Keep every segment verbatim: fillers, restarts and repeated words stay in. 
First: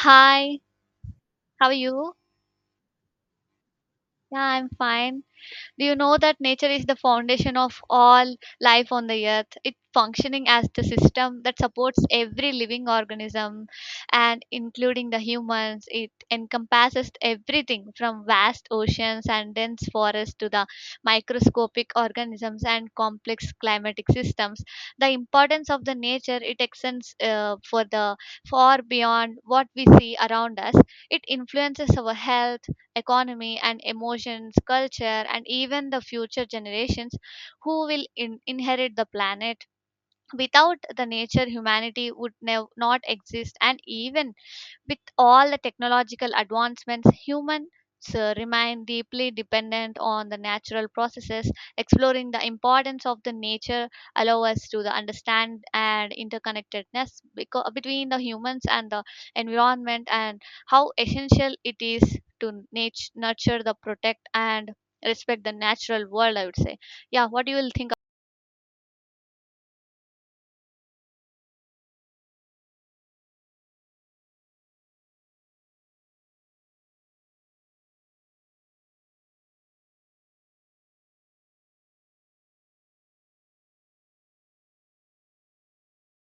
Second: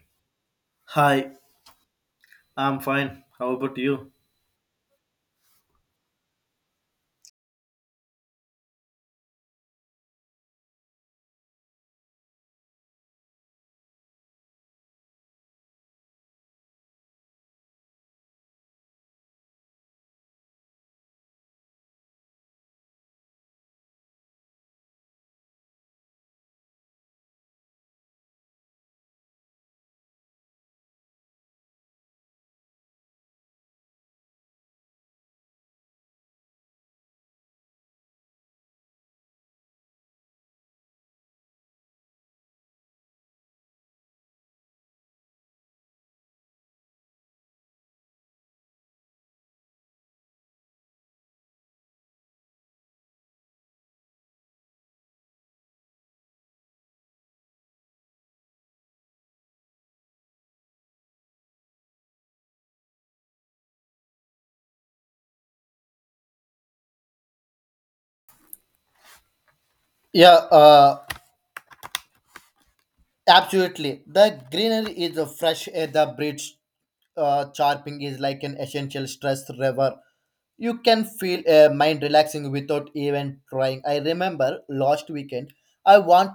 Hi, Hi, how are you? I'm fine. How about you? Yeah, I'm fine. Do you know that nature is the foundation of all life on the earth? It functioning as the system that supports every living organism and including the humans. It encompasses everything from vast oceans and dense forests to the microscopic organisms and complex climatic systems. The importance of the nature it extends uh, for the far beyond what we see around us. It influences our health economy and emotions, culture, and even the future generations who will in- inherit the planet. Without the nature, humanity would nev- not exist, and even with all the technological advancements, humans uh, remain deeply dependent on the natural processes. Exploring the importance of the nature allow us to the understand and interconnectedness beco- between the humans and the environment and how essential it is to nat- nurture the protect and respect the natural world, I would say. Yeah, what do you will think? Yeah, uh, absolutely. The greenery is a fresh air, the birds uh, chirping is like an essential stress reliever. You can feel a mind relaxing without even trying. I remember last weekend, I went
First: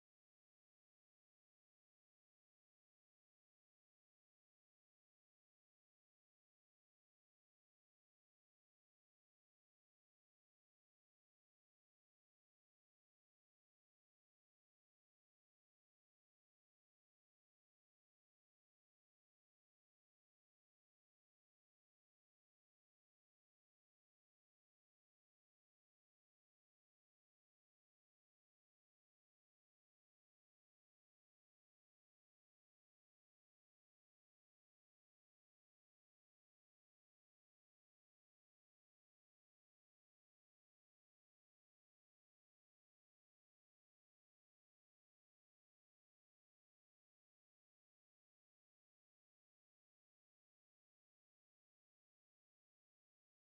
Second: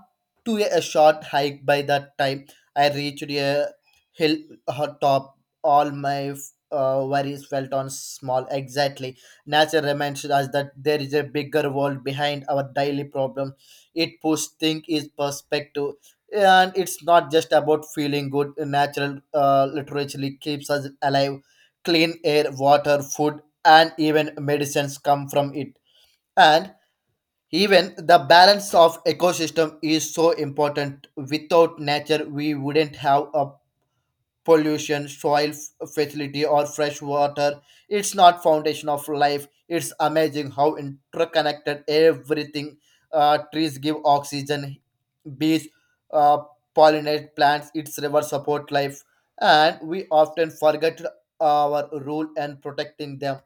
to a, a short hike. By that time, I reached a hill uh, top. All my uh, worries felt on small. Exactly. Nature reminds us that there is a bigger world behind our daily problems. It puts things in perspective, and it's not just about feeling good. Natural, uh, literature keeps us alive, clean air, water, food, and even medicines come from it. And even the balance of ecosystem is so important. Without nature, we wouldn't have a pollution soil f- fertility or fresh water. It's not foundation of life. It's amazing how interconnected everything. Uh, trees give oxygen. Bees uh, pollinate plants, its rivers support life, and we often forget our role in protecting them.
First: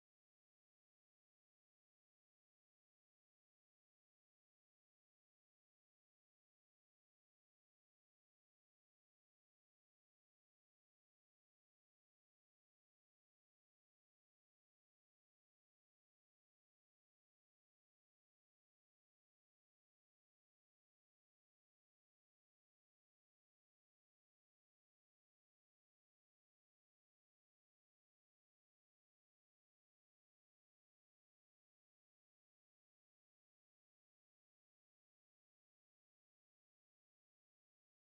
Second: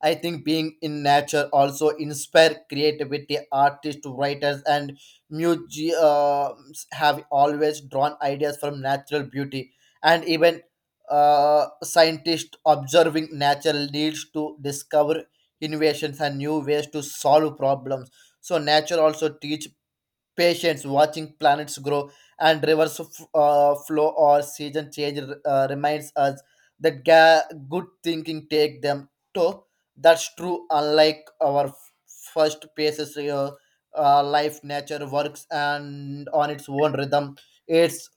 I think being in nature also inspire creativity. Artists, writers, and museums have always drawn ideas from natural beauty, and even uh, scientists observing nature leads to discover innovations and new ways to solve problems. So nature also teach patience, watching planets grow and rivers f- uh, flow or season change uh, reminds us that ga- good thinking take them to. That's true. Unlike our f- first paces, uh, uh, life nature works and on its own rhythm. It's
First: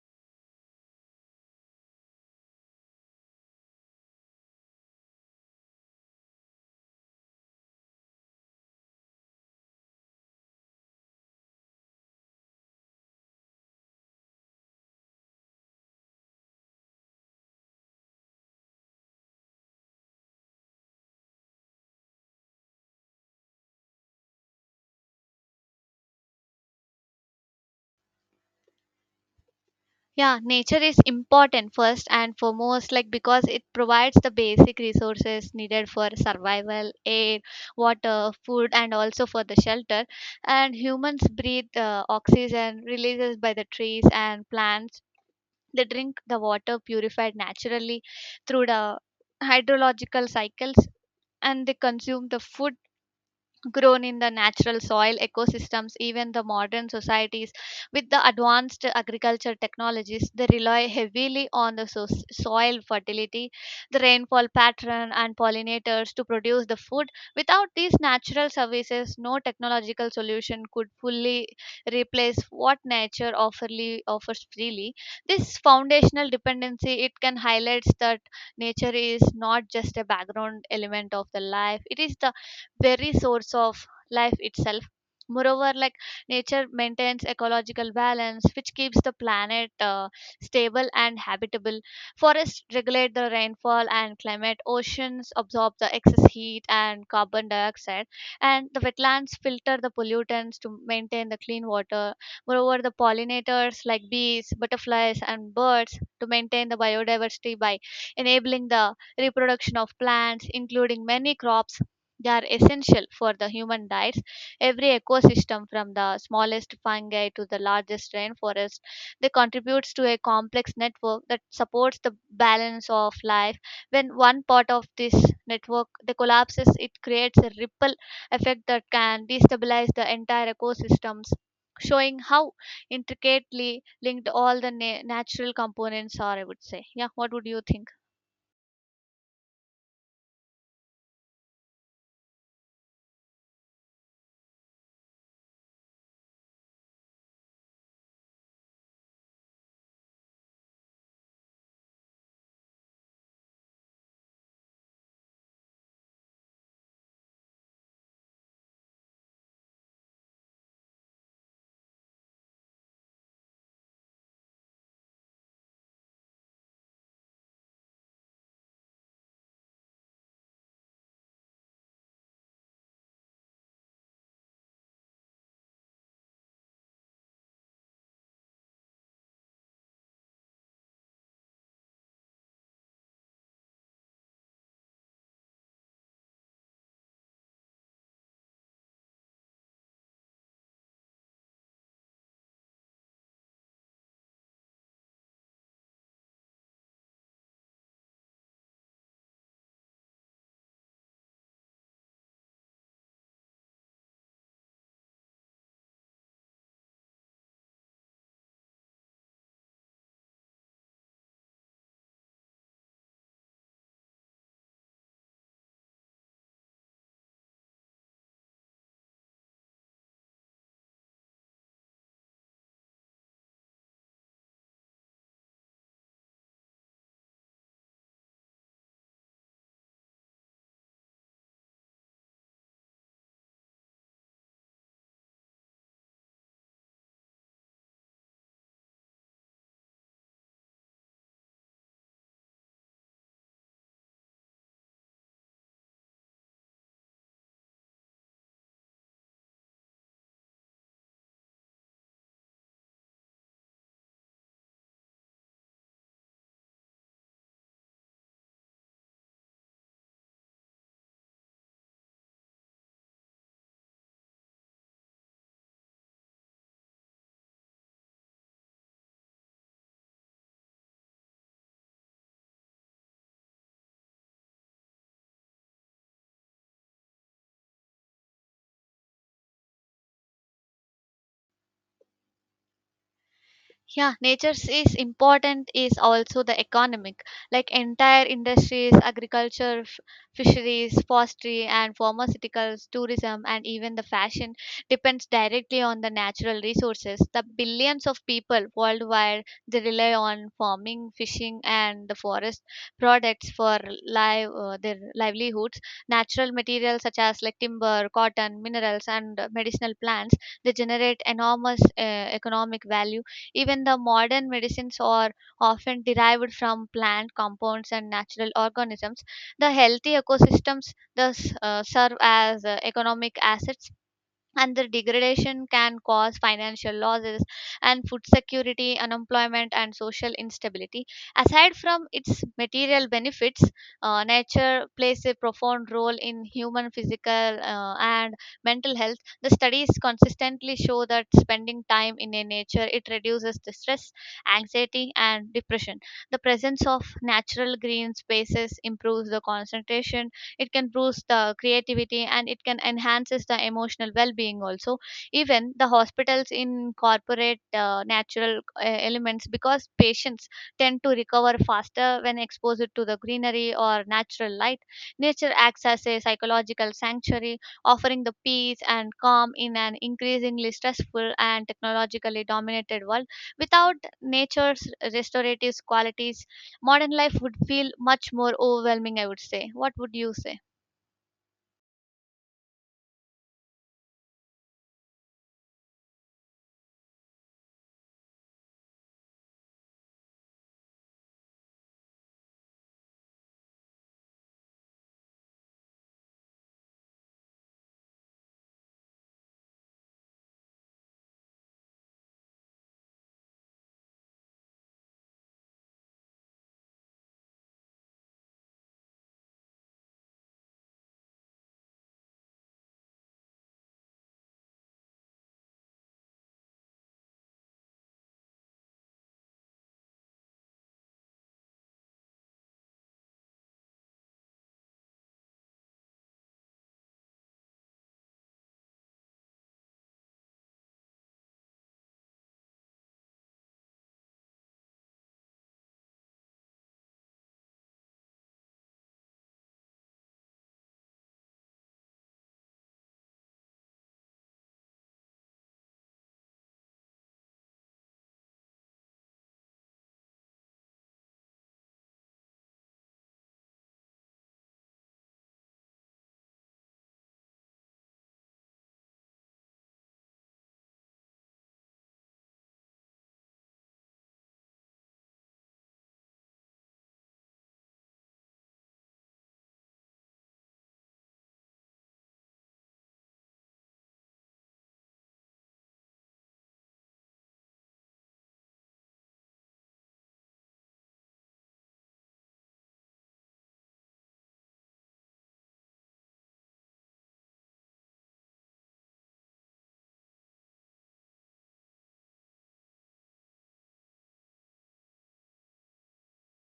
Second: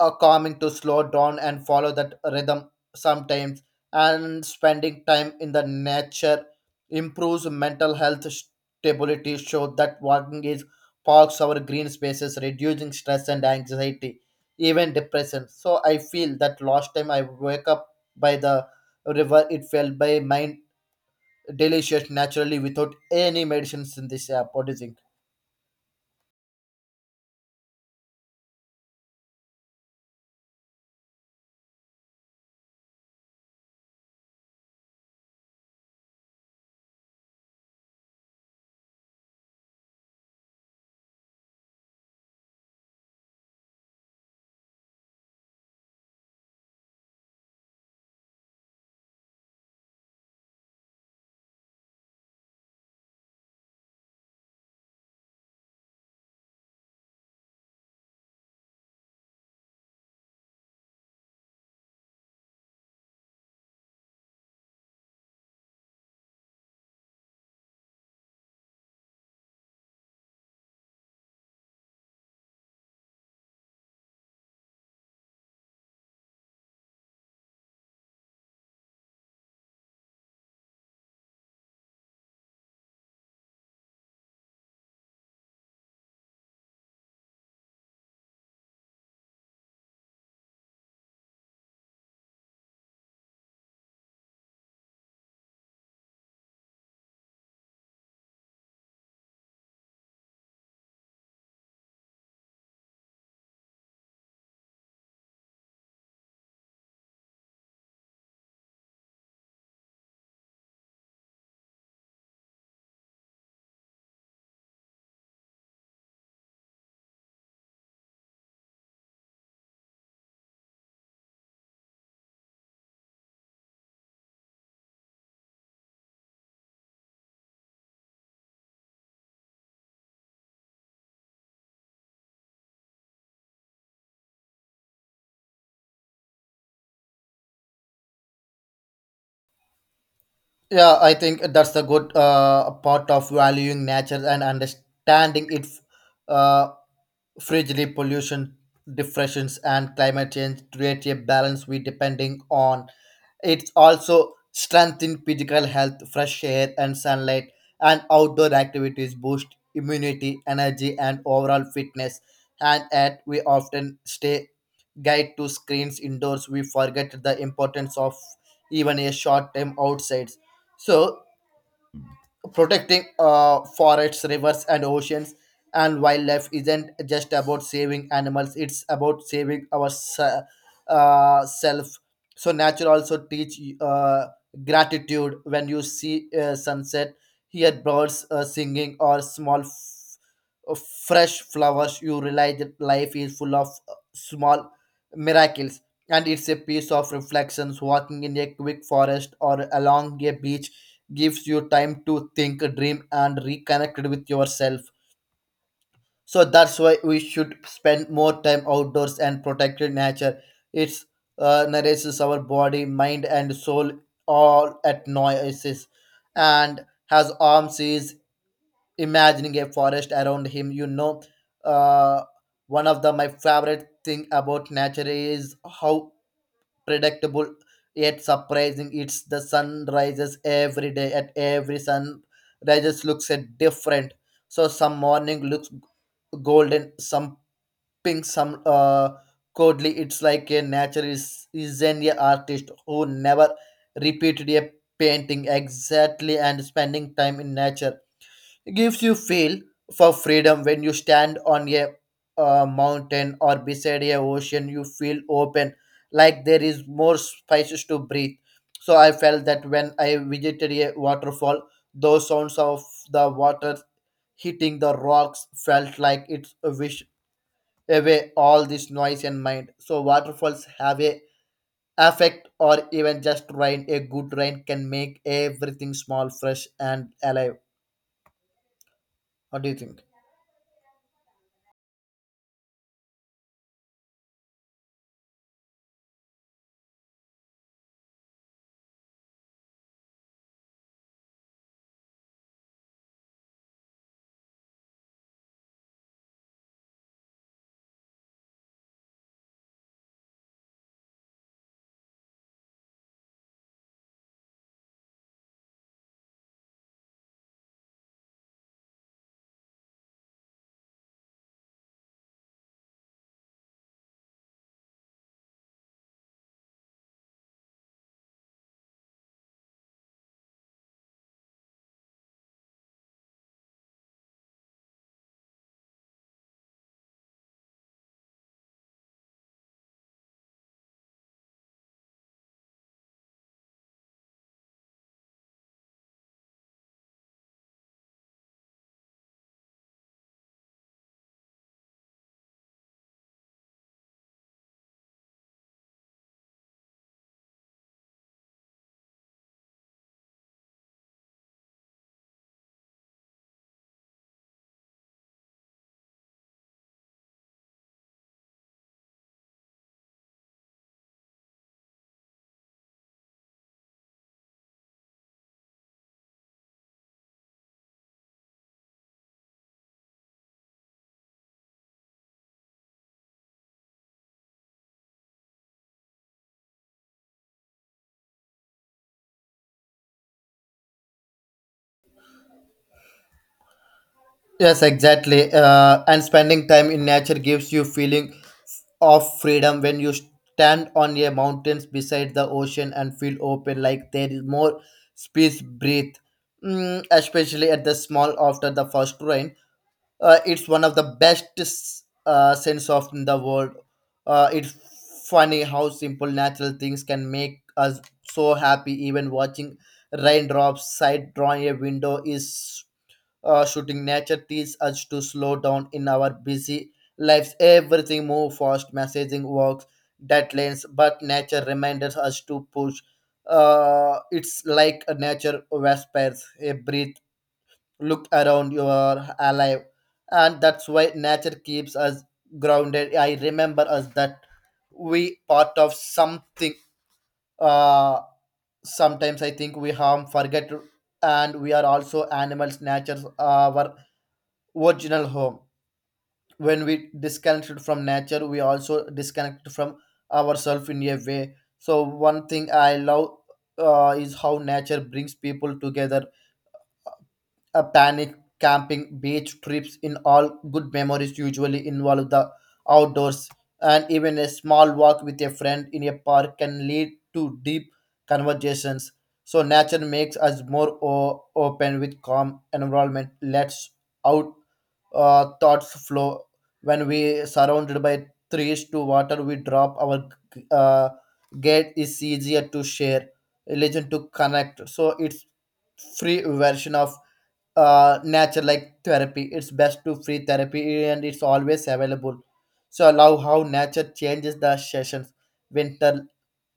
uh, calming to slow down and follow that rhythm sometimes. And spending time in the nature improves mental health stability, show that walking is parks our green spaces reducing stress and anxiety, even depression. So I feel that last time I wake up by the river, it felt by mind delicious naturally without any medicines in this app. What do you think? Yeah, nature is important first and foremost, like because it provides the basic resources needed for survival, air, water, food, and also for the shelter. And humans breathe uh, oxygen releases by the trees and plants. They drink the water purified naturally through the hydrological cycles and they consume the food grown in the natural soil ecosystems, even the modern societies with the advanced agriculture technologies they rely heavily on the so- soil fertility, the rainfall pattern and pollinators to produce the food without these natural services. No technological solution could fully replace what nature offerly, offers freely. This foundational dependency it can highlights that nature is not just a background element of the life, it is the very source of life itself. Moreover, like nature maintains ecological balance which keeps the planet uh, stable and habitable. Forests regulate the rainfall and climate, oceans absorb the excess heat and carbon dioxide, and the wetlands filter the pollutants to maintain the clean water. Moreover, the pollinators like bees, butterflies and birds to maintain the biodiversity by enabling the reproduction of plants including many crops, they are essential for the human diets. Every ecosystem, from the smallest fungi to the largest rainforest, they contributes to a complex network that supports the balance of life. When one part of this network they collapses, it creates a ripple effect that can destabilize the entire ecosystems, showing how intricately linked all the na- natural components are. I would say, yeah. What would you think? Yeah, I think that's the good uh, part of valuing nature and understanding its. Uh, Frigidly pollution, depressions, and climate change create a balance we depending on. It's also strengthen physical health, fresh air, and sunlight, and outdoor activities boost immunity, energy, and overall fitness. And yet, we often stay guide to screens indoors. We forget the importance of even a short time outside. So protecting uh, forests, rivers, and oceans and wildlife isn't just about saving animals; it's about saving our se- uh, self. So nature also teach uh, gratitude when you see uh, sunset, hear birds uh, singing, or small f- uh, fresh flowers. You realize that life is full of uh, small miracles. And it's a piece of reflections walking in a quick forest or along a beach gives you time to think, dream, and reconnect with yourself. So that's why we should spend more time outdoors and protect nature. It's uh, nourishes our body, mind, and soul all at noises, and has arms is imagining a forest around him. You know, uh, One of the my favorite thing about nature is how predictable yet surprising. It's the sun rises every day. At every sun rises looks at different. So some morning looks golden, some pink, some uh coldly. It's like a nature is is an artist who never repeated a painting exactly. And spending time in nature gives you feel for freedom. When you stand on a, uh mountain or beside a ocean, you feel open like there is more spaces to breathe. So I felt that when I visited a waterfall, those sounds of the water hitting the rocks felt like it wish away all this noise and mind. So waterfalls have a affect, or even just rain. A good rain can make everything small, fresh, and alive. What do you think? Yeah, nature is important is also the economic, like entire industries, agriculture, f- fisheries, forestry and pharmaceuticals, tourism and even the fashion depends directly on the natural resources. The billions of people worldwide they rely on farming, fishing and the forest products for live uh, their livelihoods. Natural materials such as like timber, cotton, minerals and medicinal plants, they generate enormous uh, economic value. Even the modern medicines are often derived from plant compounds and natural organisms. The healthy ecosystems thus uh, serve as uh, economic assets, and the degradation can cause financial losses and food security, unemployment, and social instability. Aside from its material benefits, uh, nature plays a profound role in human physical uh, and mental health. The studies consistently show that spending time in a nature it reduces the stress, anxiety, and depression. The presence of natural green spaces improves the concentration, it can boost the creativity and it can enhances the emotional well-being also. Even the hospitals incorporate uh, natural uh, elements because patients tend to recover faster when exposed to the greenery or natural light. Nature acts as a psychological sanctuary, offering the peace and calm in an increasingly stressful and technologically dominated world. Without nature's restorative qualities, modern life would feel much more overwhelming, I would say. What would you say? Yes, exactly. Uh, and spending time in nature gives you feeling of freedom when you stand on a mountains beside the ocean and feel open like there is more space breathe. Mm, especially at the small after the first rain, uh, it's one of the best s- uh, sense of in the world. Uh, it's funny how simple natural things can make us so happy. Even watching raindrops side drawing a window is uh, shooting nature teaches us to slow down in our busy lives. Everything move fast, messaging works, deadlines, but nature reminds us to push. Uh, it's like a nature whispers a breathe. Look around, you are alive. And that's why nature keeps us grounded. I remember us that we part of something. Uh, sometimes I think we harm forget, and we are also animals. Nature's our original home. When we disconnected from nature, we also disconnect from ourselves in a way. So one thing I love uh, is how nature brings people together. A panic camping, beach trips, in all good memories usually involve the outdoors. And even a small walk with a friend in a park can lead to deep conversations. So nature makes us more o- open with calm environment. Let's out uh, thoughts flow when we surrounded by trees to water. We drop our uh, gate is easier to share religion to connect. So it's free version of uh, nature like therapy. It's best to free therapy and it's always available. So allow how nature changes the sessions. Winter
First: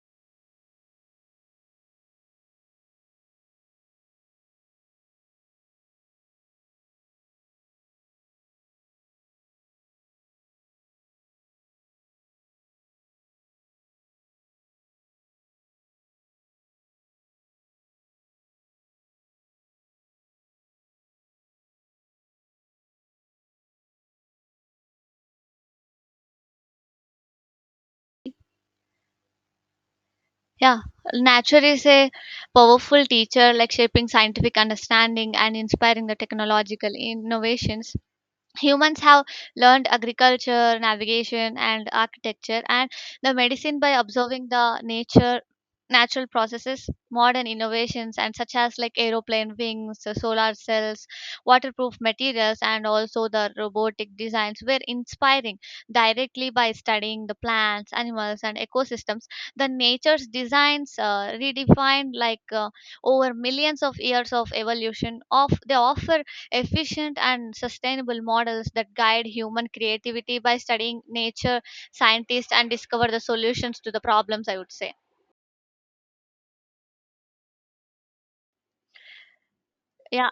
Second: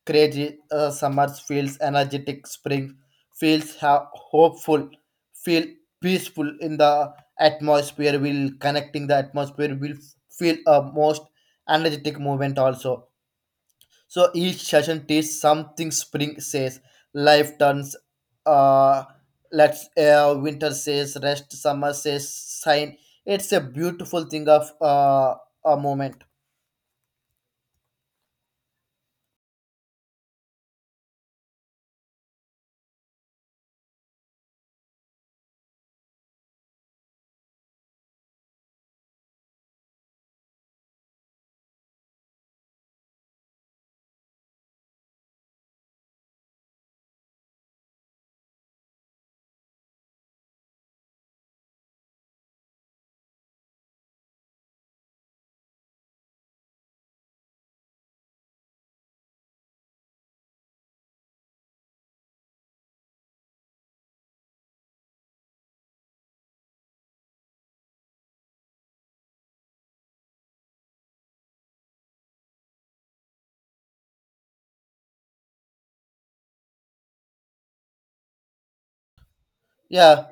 crazy, uh, summers feels energetic. Spring feels ha- hopeful. Feel peaceful in the atmosphere. Will connecting the atmosphere. Will feel a most energetic movement also. So each session teaches something. Spring says, life turns, uh, let's, uh, winter says, rest, summer says, sign. It's a beautiful thing of uh, a moment. Yeah, nature is a powerful teacher, like shaping scientific understanding and inspiring the technological innovations. Humans have learned agriculture, navigation, and architecture, and the medicine by observing the nature, natural processes, modern innovations, and such as like aeroplane wings, uh, solar cells, waterproof materials, and also the robotic designs were inspiring directly by studying the plants, animals, and ecosystems. The nature's designs uh, redefined like uh, over millions of years of evolution. Of they offer efficient and sustainable models that guide human creativity. By studying nature, scientists and discover the solutions to the problems, I would say. Yeah, Yeah,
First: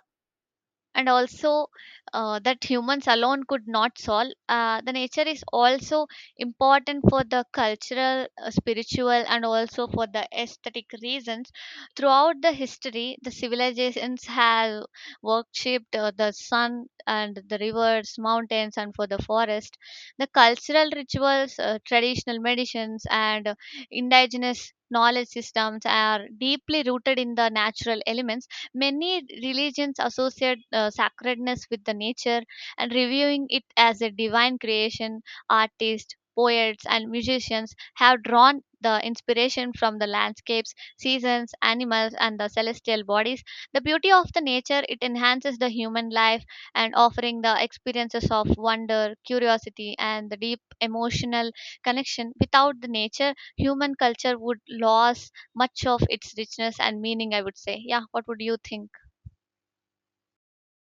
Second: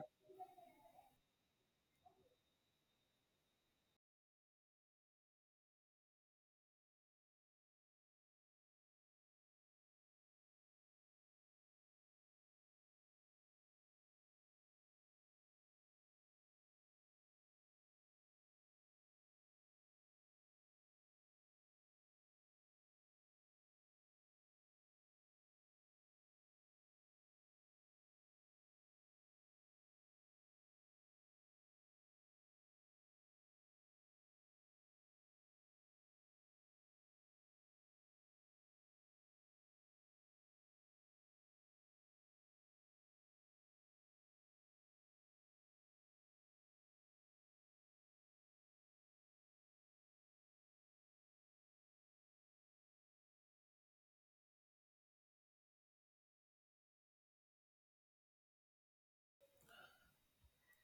and also uh, that humans alone could not solve. Uh, the nature is also important for the cultural, uh, spiritual, and also for the aesthetic reasons. Throughout the history, the civilizations have worshipped uh, the sun and the rivers, mountains, and for the forest. The cultural rituals, uh, traditional medicines, and uh, indigenous knowledge systems are deeply rooted in the natural elements. Many religions associate uh, sacredness with the nature and reviewing it as a divine creation. Artists, poets, and musicians have drawn the inspiration from the landscapes, seasons, animals, and the celestial bodies. The beauty of the nature it enhances the human life and offering the experiences of wonder, curiosity, and the deep emotional connection. Without the nature, human culture would lose much of its richness and meaning, I would say. Yeah, what would you think?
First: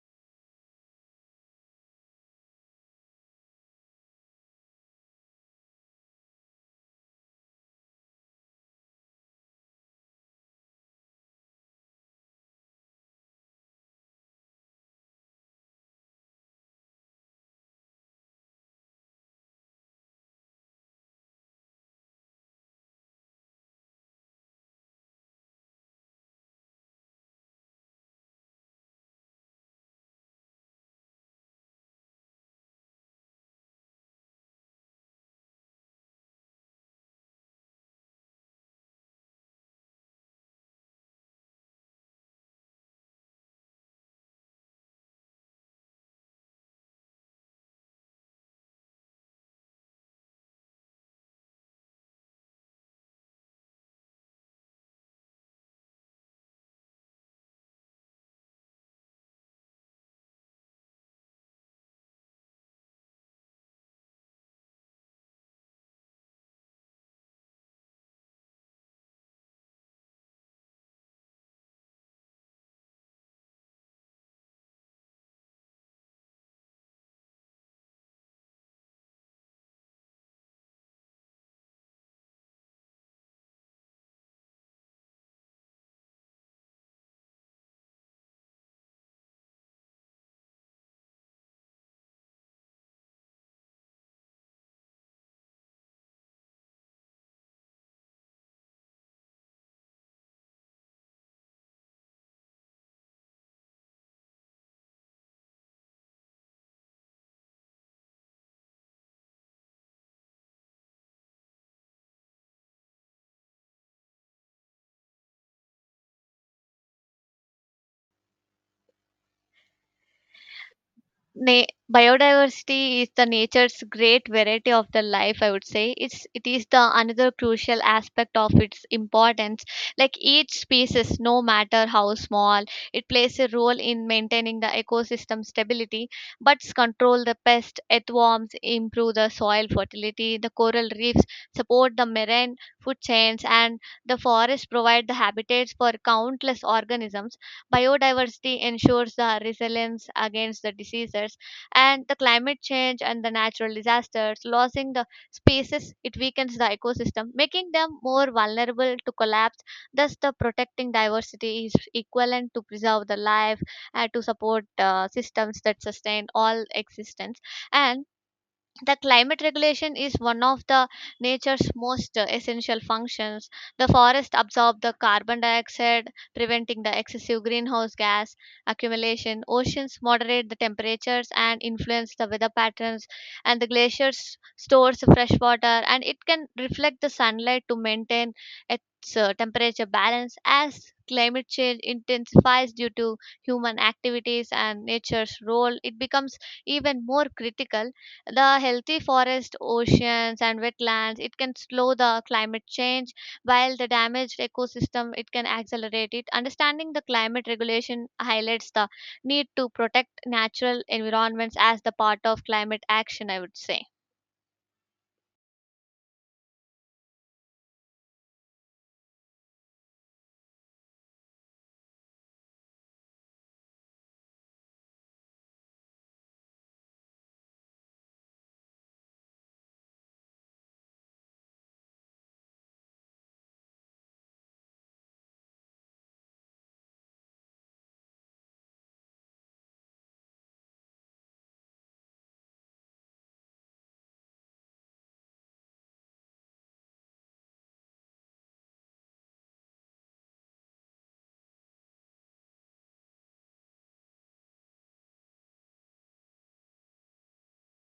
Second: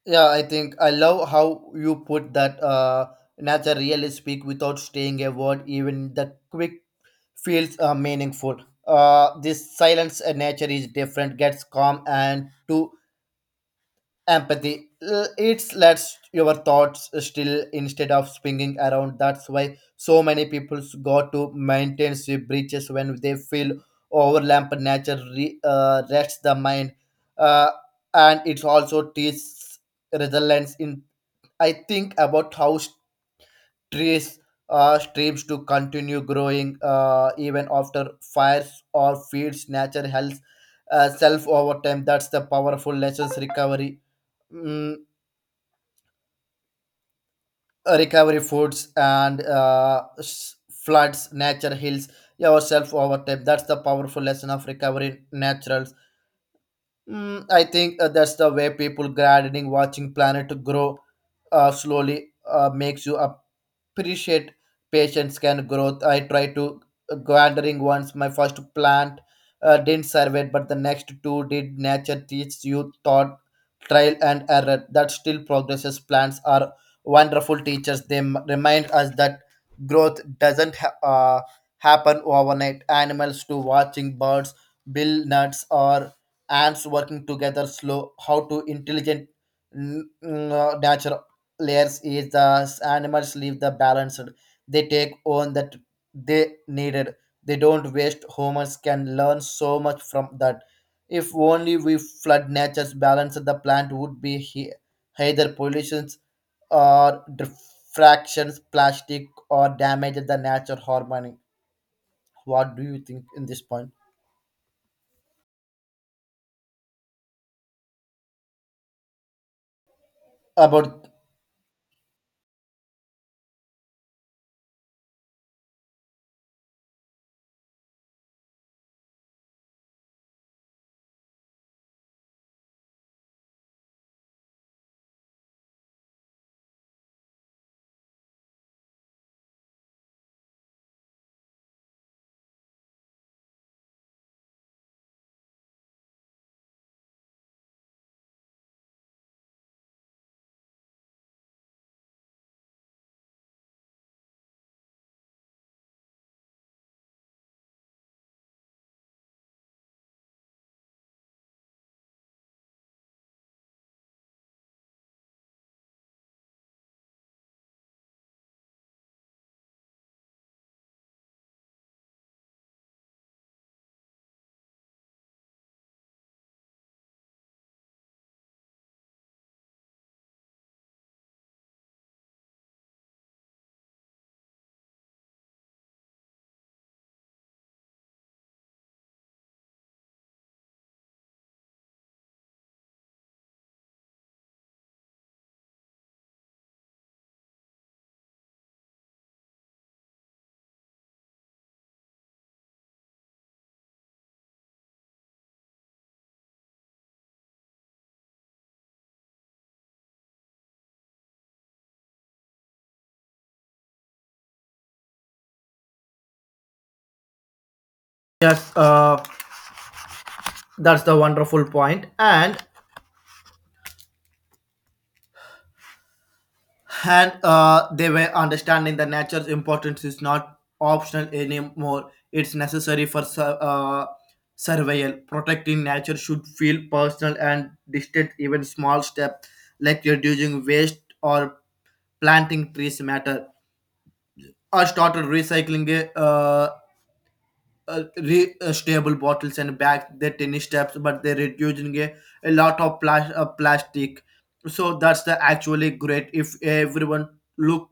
yeah, I think I love how you put that. Uh, nature really speak without saying a word, even the quick feels uh, meaningful. Uh, this silence uh, nature is different, gets calm and to empathy L- it lets your thoughts still instead of swinging around. That's why so many people go to mountains with breaches when they feel overlapped. Nature re, uh, rests the mind. Uh, and it also teaches resilience in. I think about how trees uh, streams to continue growing uh, even after fires or fields. Nature helps uh, self over time. That's the powerful lessons recovery. Mm, uh, Recovery foods and uh, s- floods nature heals yourself over time. That's the powerful lesson of recovery natural. Mm, I think uh, that's the way people gardening, watching planet grow uh, slowly uh, makes you appreciate patience can growth. I try to uh, gardening once. My first plant uh, didn't survive, but the next two did. Nature teaches you thought, trial and error. That still progresses. Plants are wonderful teachers. They m- remind us that growth doesn't ha- uh, happen overnight. Animals to watching birds, bill nuts or ants working together slow how to intelligent. Mm, uh, natural layers is the animals leave the balanced. They take on that they needed. They don't waste. Humans can learn so much from that. If only we flood nature's balance, the plant would be he- either pollutions or diffractions plastic or damage the natural harmony. What do you think in this point about? Na- Biodiversity is the nature's great variety of the life, I would say. It's it is the another crucial aspect of its importance. Like each species, no matter how small, it plays a role in maintaining the ecosystem stability. Bugs control the pest, earthworms improve the soil fertility, the coral reefs support the marine food chains and the forests provide the habitats for countless organisms. Biodiversity ensures the resilience against the diseases and the climate change and the natural disasters. Losing the species, it weakens the ecosystem, making them more vulnerable to collapse. Thus, the protecting diversity is equivalent to preserve the life and to support uh, systems that sustain all existence. And the climate regulation is one of the nature's most uh, essential functions. The forest absorb the carbon dioxide, preventing the excessive greenhouse gas accumulation. Oceans moderate the temperatures and influence the weather patterns, and the glaciers stores fresh water and it can reflect the sunlight to maintain its uh, temperature balance. As climate change intensifies due to human activities and nature's role, it becomes even more critical. The healthy forest, oceans, and wetlands, it can slow the climate change, while the damaged ecosystem, it can accelerate it. Understanding the climate regulation highlights the need to protect natural environments as the part of climate action, I would say. Yes, uh, that's the wonderful point. And and uh, they were understanding the nature's importance is not optional anymore. It's necessary for su- uh, survival. Protecting nature should feel personal and distant. Even small steps like reducing waste or planting trees matter. I started recycling uh, uh, re- uh, stable bottles and bags, their tennis steps, but they're reducing a, a lot of plas- uh, plastic. So that's the actually great if everyone look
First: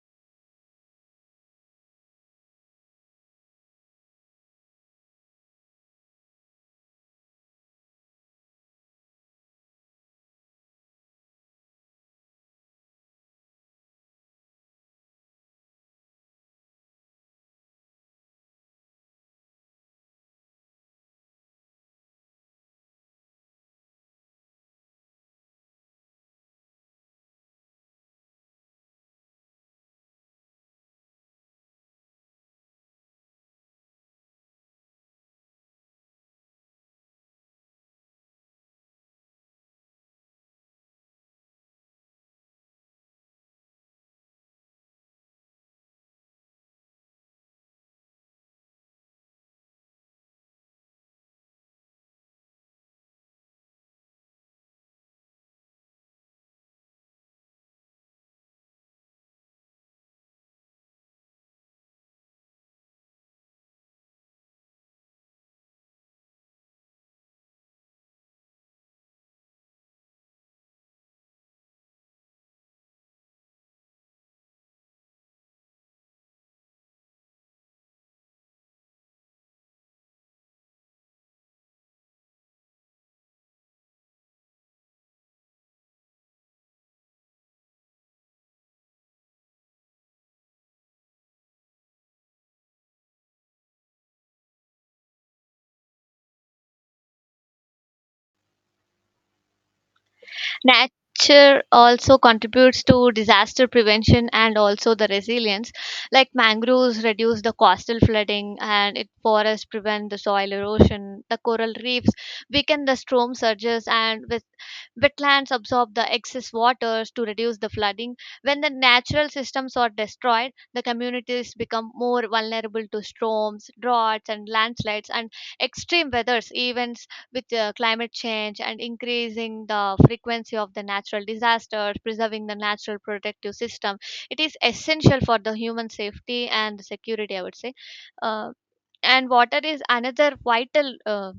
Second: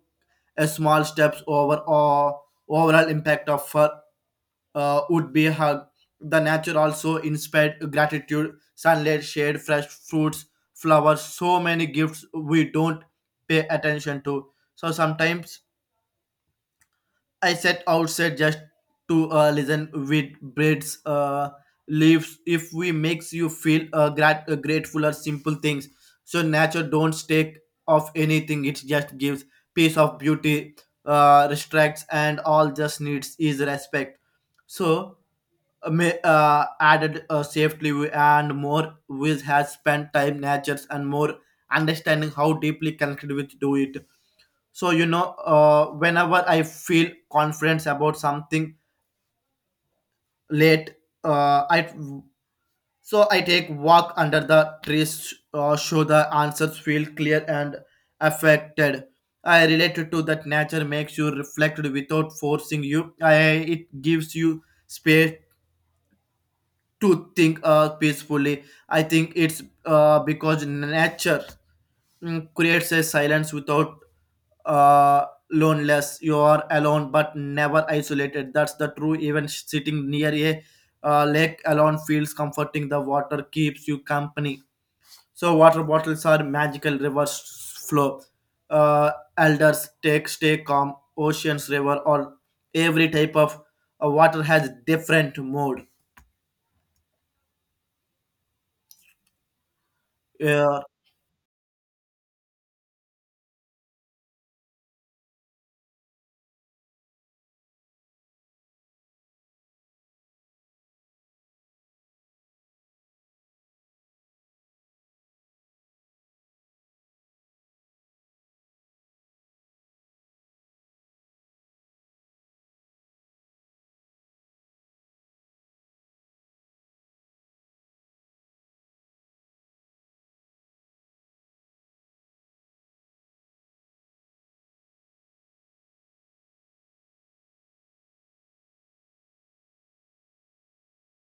a small steps over or overall impact of fur uh, would be hug. The nature also inspired gratitude, sunlight, shade, fresh fruits, flowers, so many gifts we don't pay attention to. So sometimes I sat outside just to uh, listen with birds, uh, leaves. If we makes you feel uh, grat- uh, grateful or simple things, so nature don't take off anything. It just gives piece of beauty, uh, restricts, and all just needs is respect. So uh, may, uh, added uh, safely we- and more with has spent time natures and more understanding how deeply connected with do it. So you know uh, whenever I feel confidence about something late, uh, i so i take walk under the trees, uh, show the answers feel clear and affected. I related to that nature makes you reflected without forcing you. I, it gives you space to think uh, peacefully. I think it's uh, because nature mm, creates a silence without uh, loneliness. You are alone but never isolated. That's the true. Even sitting near a uh, lake alone feels comforting. The water keeps you company. So water bottles are magical rivers flow. Uh, Elders take stay calm. Oceans, river, or every type of uh, water has different mode. Nature also contributes to disaster prevention and also the resilience. Like mangroves reduce the coastal flooding and it forests prevent the soil erosion. The coral reefs weaken the storm surges and with wetlands absorb the excess waters to reduce the flooding. When the natural systems are destroyed, the communities become more vulnerable to storms, droughts, and landslides and extreme weather events. With uh, climate change and increasing the frequency of the natural disasters, preserving the natural protective system, it is essential for the human safety and security, I would say. Uh, and water is another vital uh,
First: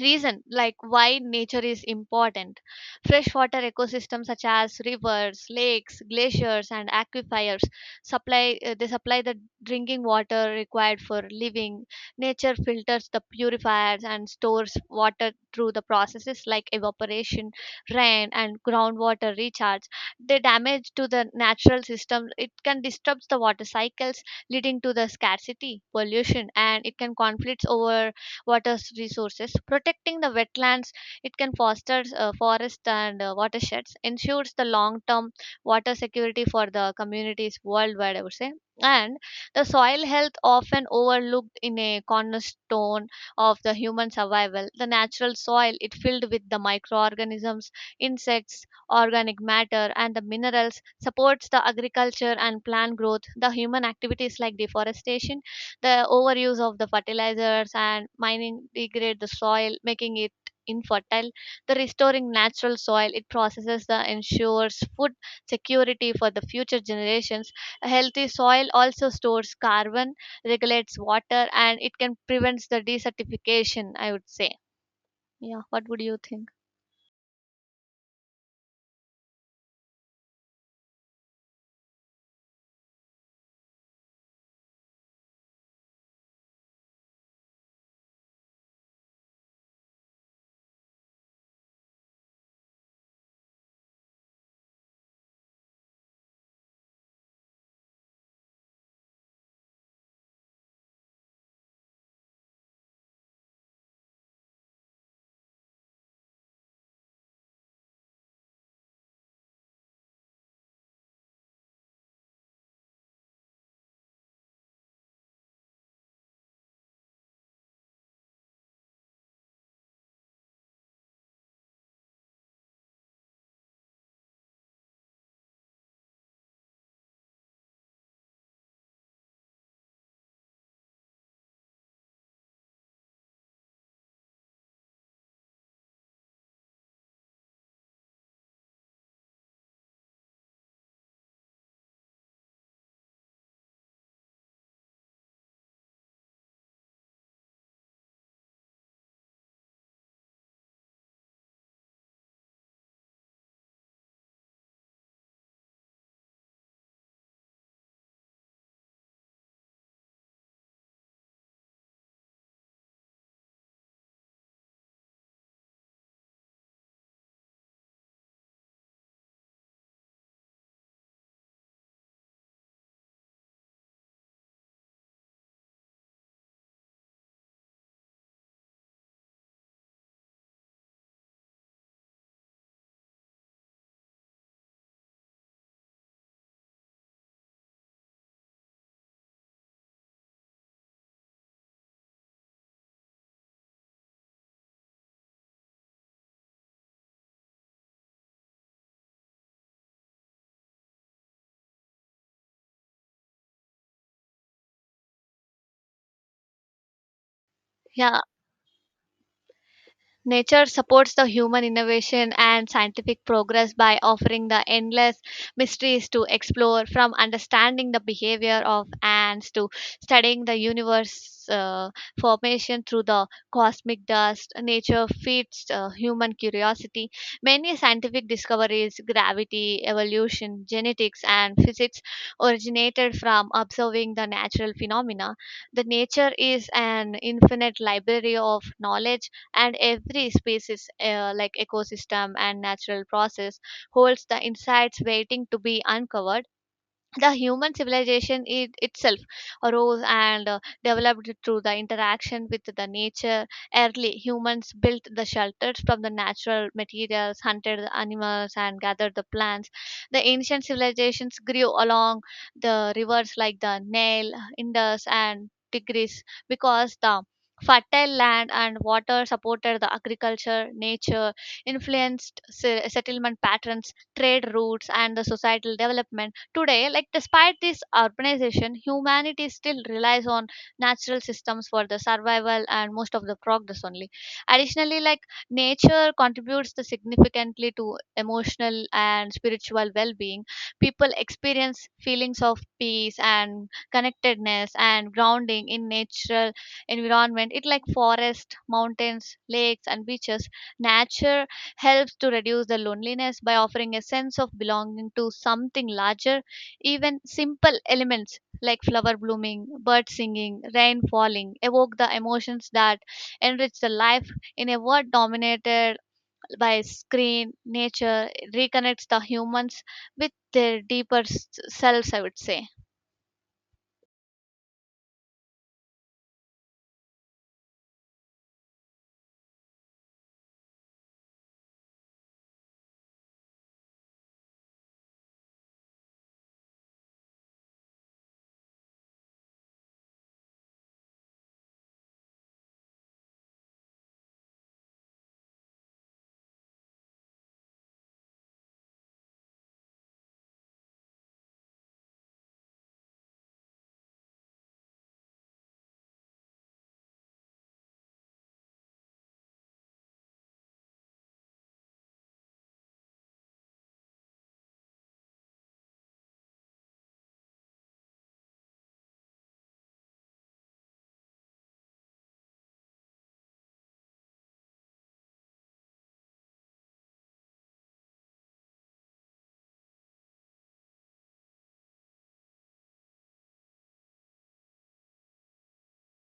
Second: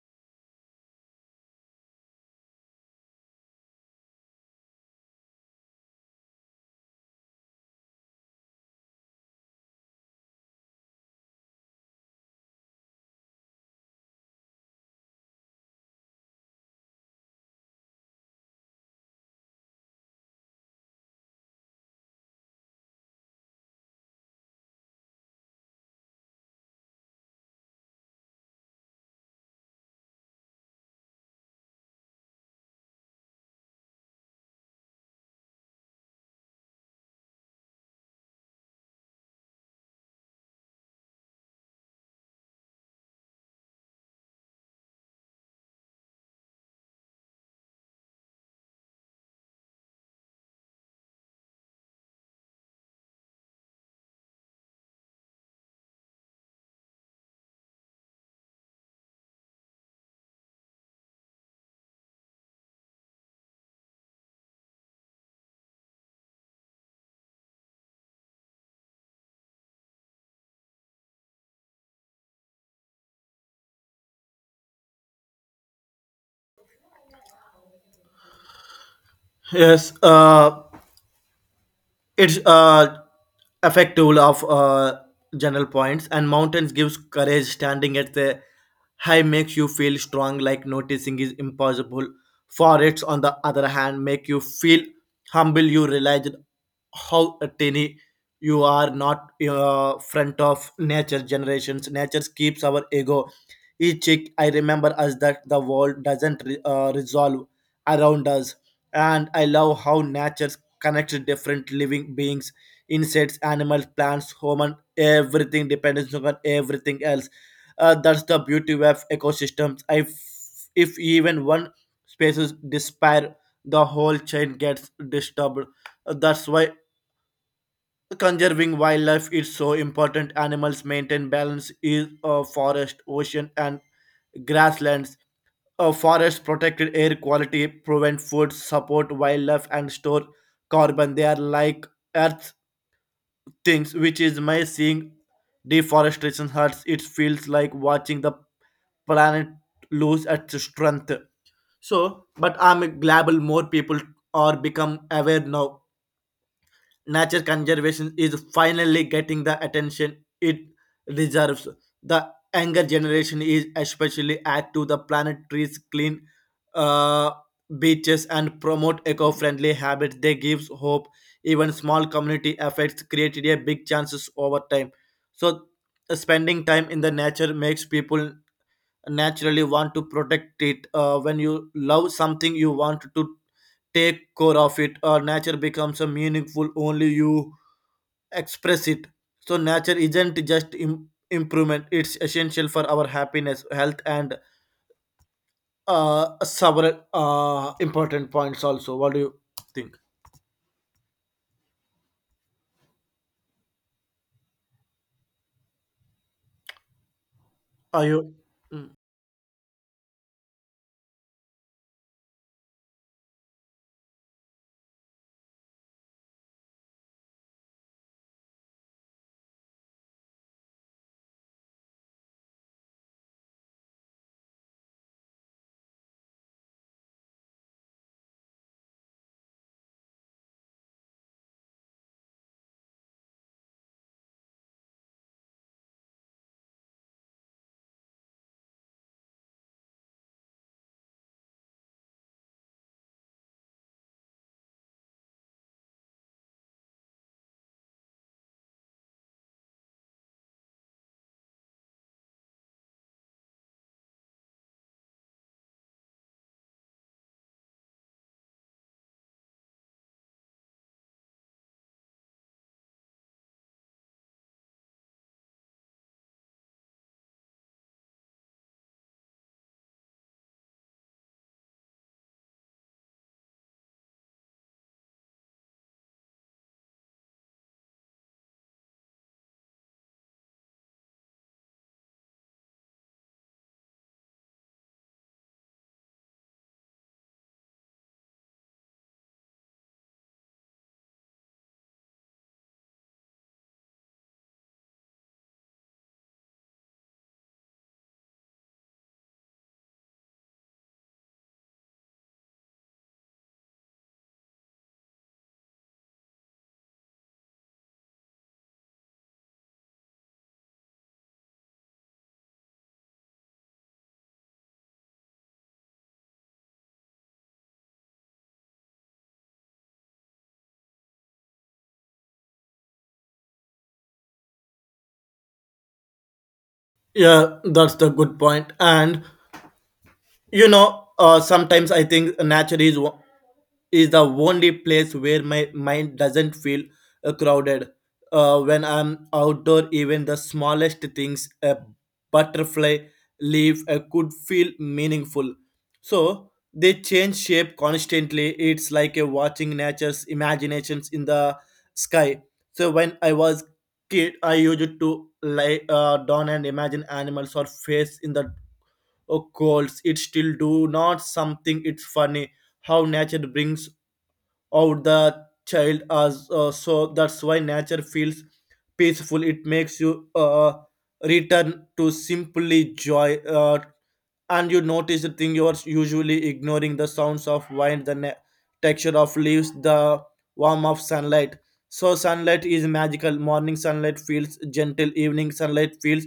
reason like why nature is important. Freshwater ecosystems such as rivers, lakes, glaciers and aquifers supply uh, they supply the drinking water required for living. Nature filters the purifiers and stores water through the processes like evaporation, rain and groundwater recharge. The damage to the natural system it can disrupt the water cycles, leading to the scarcity, pollution and it can conflicts over water resources. Protecting the wetlands, it can foster uh, forests and uh, watersheds, ensures the long-term water security for the communities worldwide, I would say. And the soil health often overlooked in a cornerstone of the human survival. The natural soil it filled with the microorganisms, insects, organic matter, and the minerals supports the agriculture and plant growth. The human activities like deforestation, the overuse of the fertilizers and mining degrade the soil, making it infertile. The restoring natural soil, it processes the ensures food security for the future generations. A healthy soil also stores carbon, regulates water, and it can prevent the desertification, I would say. Yeah, what would you think? Yes, uh, it's uh, effective of uh, general points. And mountains gives courage. Standing at the high makes you feel strong, like noticing is impossible. Forests on the other hand make you feel humble. You realize how tiny you are, not uh, front of nature generations. Nature keeps our ego each chick. I remember us that the world doesn't re- uh, resolve around us. And I love how nature connects different living beings. Insects, animals, plants, human, everything depends on everything else. Uh, that's the beauty of ecosystems. If if even one species disappear, the whole chain gets disturbed. Uh, That's why conserving wildlife is so important. Animals maintain balance in uh, forest, ocean, and grasslands. Uh, forests protect air quality, prevent food, support wildlife, and store carbon. They are like Earth's things. Which is my seeing deforestation hurts. It feels like watching the planet lose its strength. So but I'm glad more people are become aware now. Nature conservation is finally getting the attention it deserves. The younger generation is especially add to the planet trees, clean uh, beaches, and promote eco-friendly habits. They gives hope. Even small community efforts created a big chances over time. So, spending time in the nature makes people naturally want to protect it. Uh, when you love something, you want to take care of it. Uh, nature becomes a meaningful only you express it. So nature isn't just Im- improvement, it's essential for our happiness, health, and uh, several uh, important points also. What do you think? Are Yeah, you? nature supports the human innovation and scientific progress by offering the endless mysteries to explore, from understanding the behavior of ants to studying the universe uh, formation through the cosmic dust. Nature feeds uh, human curiosity. Many scientific discoveries, gravity, evolution, genetics, and physics, originated from observing the natural phenomena. The nature is an infinite library of knowledge and every species uh, like ecosystem and natural process holds the insights waiting to be uncovered. The human civilization it, itself arose and uh, developed through the interaction with the nature. Early humans built the shelters from the natural materials, hunted the animals and gathered the plants. The ancient civilizations grew along the rivers like the Nile, Indus and Tigris, because the fertile land and water supported the agriculture. Nature influenced se- settlement patterns, trade routes and the societal development. Today, like despite this urbanization, humanity still relies on natural systems for the survival and most of the progress only. Additionally, like nature contributes the significantly to emotional and spiritual well-being. People experience feelings of peace and connectedness and grounding in natural environment. It like forest, mountains, lakes, and beaches. Nature helps to reduce the loneliness by offering a sense of belonging to something larger. Even simple elements like flower blooming, bird singing, rain falling evoke the emotions that enrich the life in a world dominated by screen. Nature reconnects the humans with their deeper s- selves, I would say. Yeah, that's the good point. And you know, uh, sometimes I think nature is wo- is the only place where my mind doesn't feel uh, crowded. Uh, when I'm outdoor, even the smallest things, a butterfly, leaf, uh, could feel meaningful. So they change shape constantly. It's like a watching nature's imaginations in the sky. So when I was kid, I used to lie uh, down and imagine animals or face in the or calls it still do not something. It's funny how nature brings out the child as. Uh, so that's why nature feels peaceful. It makes you uh, return to simply joy. Uh, and you notice the thing you're usually ignoring, the sounds of wind, the na- texture of leaves, the warmth of sunlight. So sunlight is magical. Morning sunlight feels gentle, evening sunlight feels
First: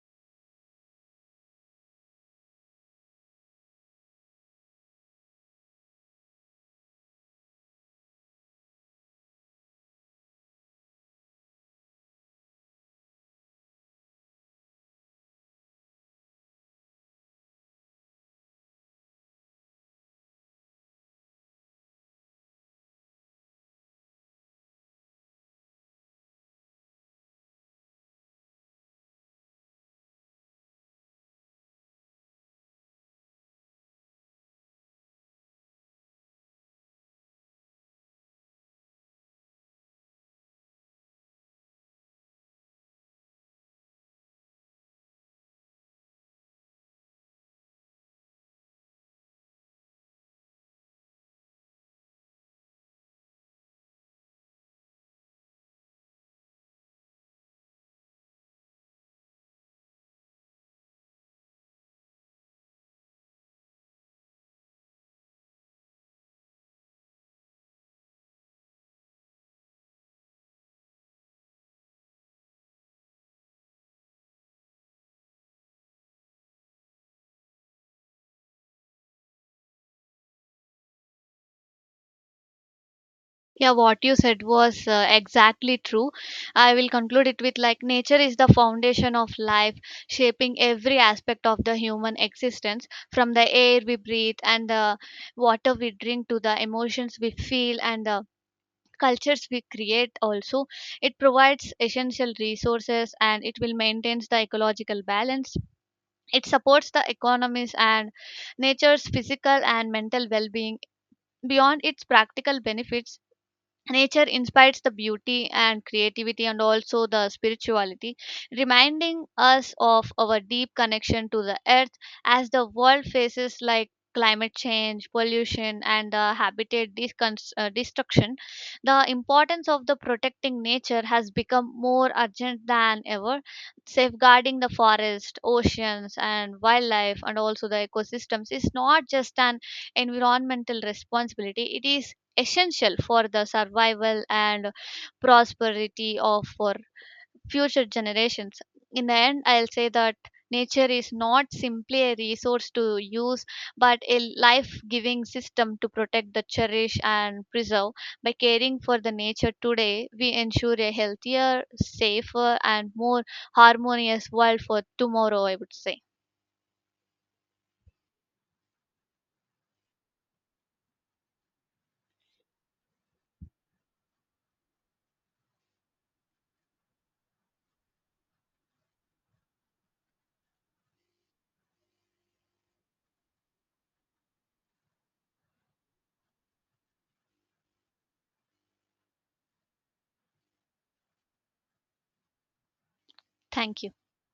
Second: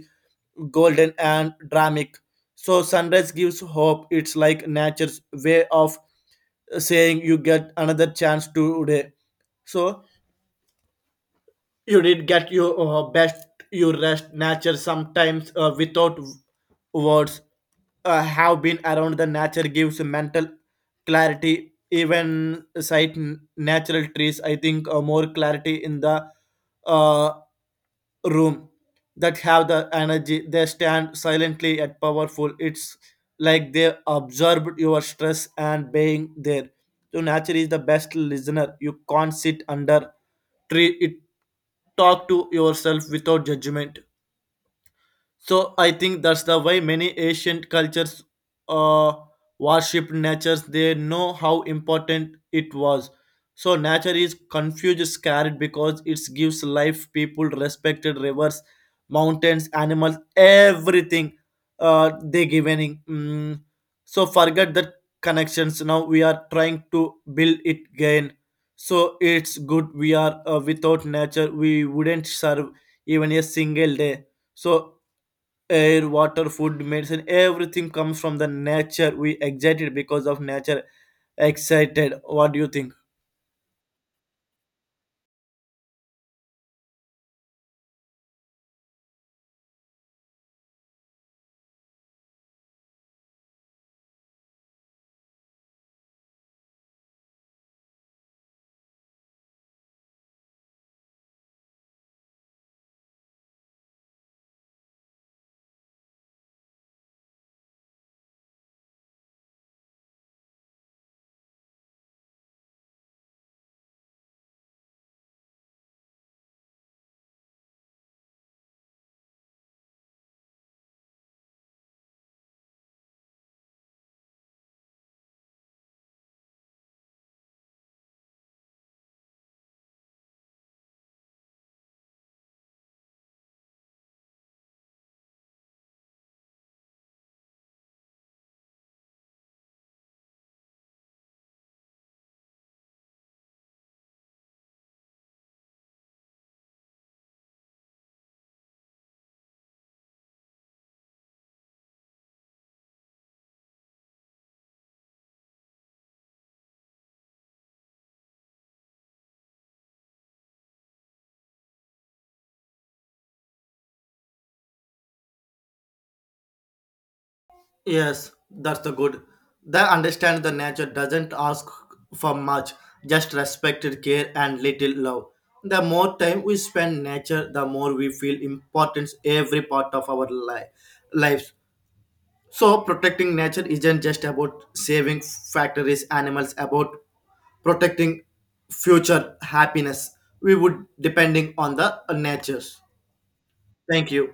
golden and dramatic. So sunrise gives hope. It's like nature's way of saying you get another chance today. So you did get your uh, best. You rest nature sometimes uh, without w- words. Uh, have been around the nature gives mental clarity. Even sight n- natural trees, I think, uh, more clarity in the uh, room that have the energy. They stand silently at powerful. It's like they absorbed your stress and being there. So nature is the best listener. You can't sit under tree, it talk to yourself without judgment. So I think that's the way many ancient cultures uh, worshipped nature. They know how important it was. So nature is confused, scared because it gives life, people, respected rivers, mountains, animals, everything uh, they giving. Mm. So forget the connections. Now we are trying to build it again. So it's good we are uh, without nature. We wouldn't serve even a single day. So air, water, food, medicine, everything comes from the nature. We excited because of nature excited. What do you think? Yeah, what you said was uh, exactly true. I will conclude it with like nature is the foundation of life, shaping every aspect of the human existence, from the air we breathe and the water we drink to the emotions we feel and the cultures we create. Also it provides essential resources and it will maintains the ecological balance, it supports the economies and nature's physical and mental well-being. Beyond its practical benefits, nature inspires the beauty and creativity and also the spirituality, reminding us of our deep connection to the earth. As the world faces like climate change, pollution, and uh, habitat discons- uh, destruction. The importance of the protecting nature has become more urgent than ever, safeguarding the forest, oceans, and wildlife, and also the ecosystems is not just an environmental responsibility; it is essential for the survival and prosperity of for future generations. In the end, I'll say that nature is not simply a resource to use but a life giving system to protect the cherish and preserve. By caring for the nature today, we ensure a healthier, safer and more harmonious world for tomorrow, I would say. Yes, that's the good. They understand the nature doesn't ask for much, just respected care and little love. The more time we spend nature, the more we feel importance every part of our life lives. So protecting nature isn't just about saving factories, animals, about protecting future happiness. We would depending on the natures. Thank you. Thank you.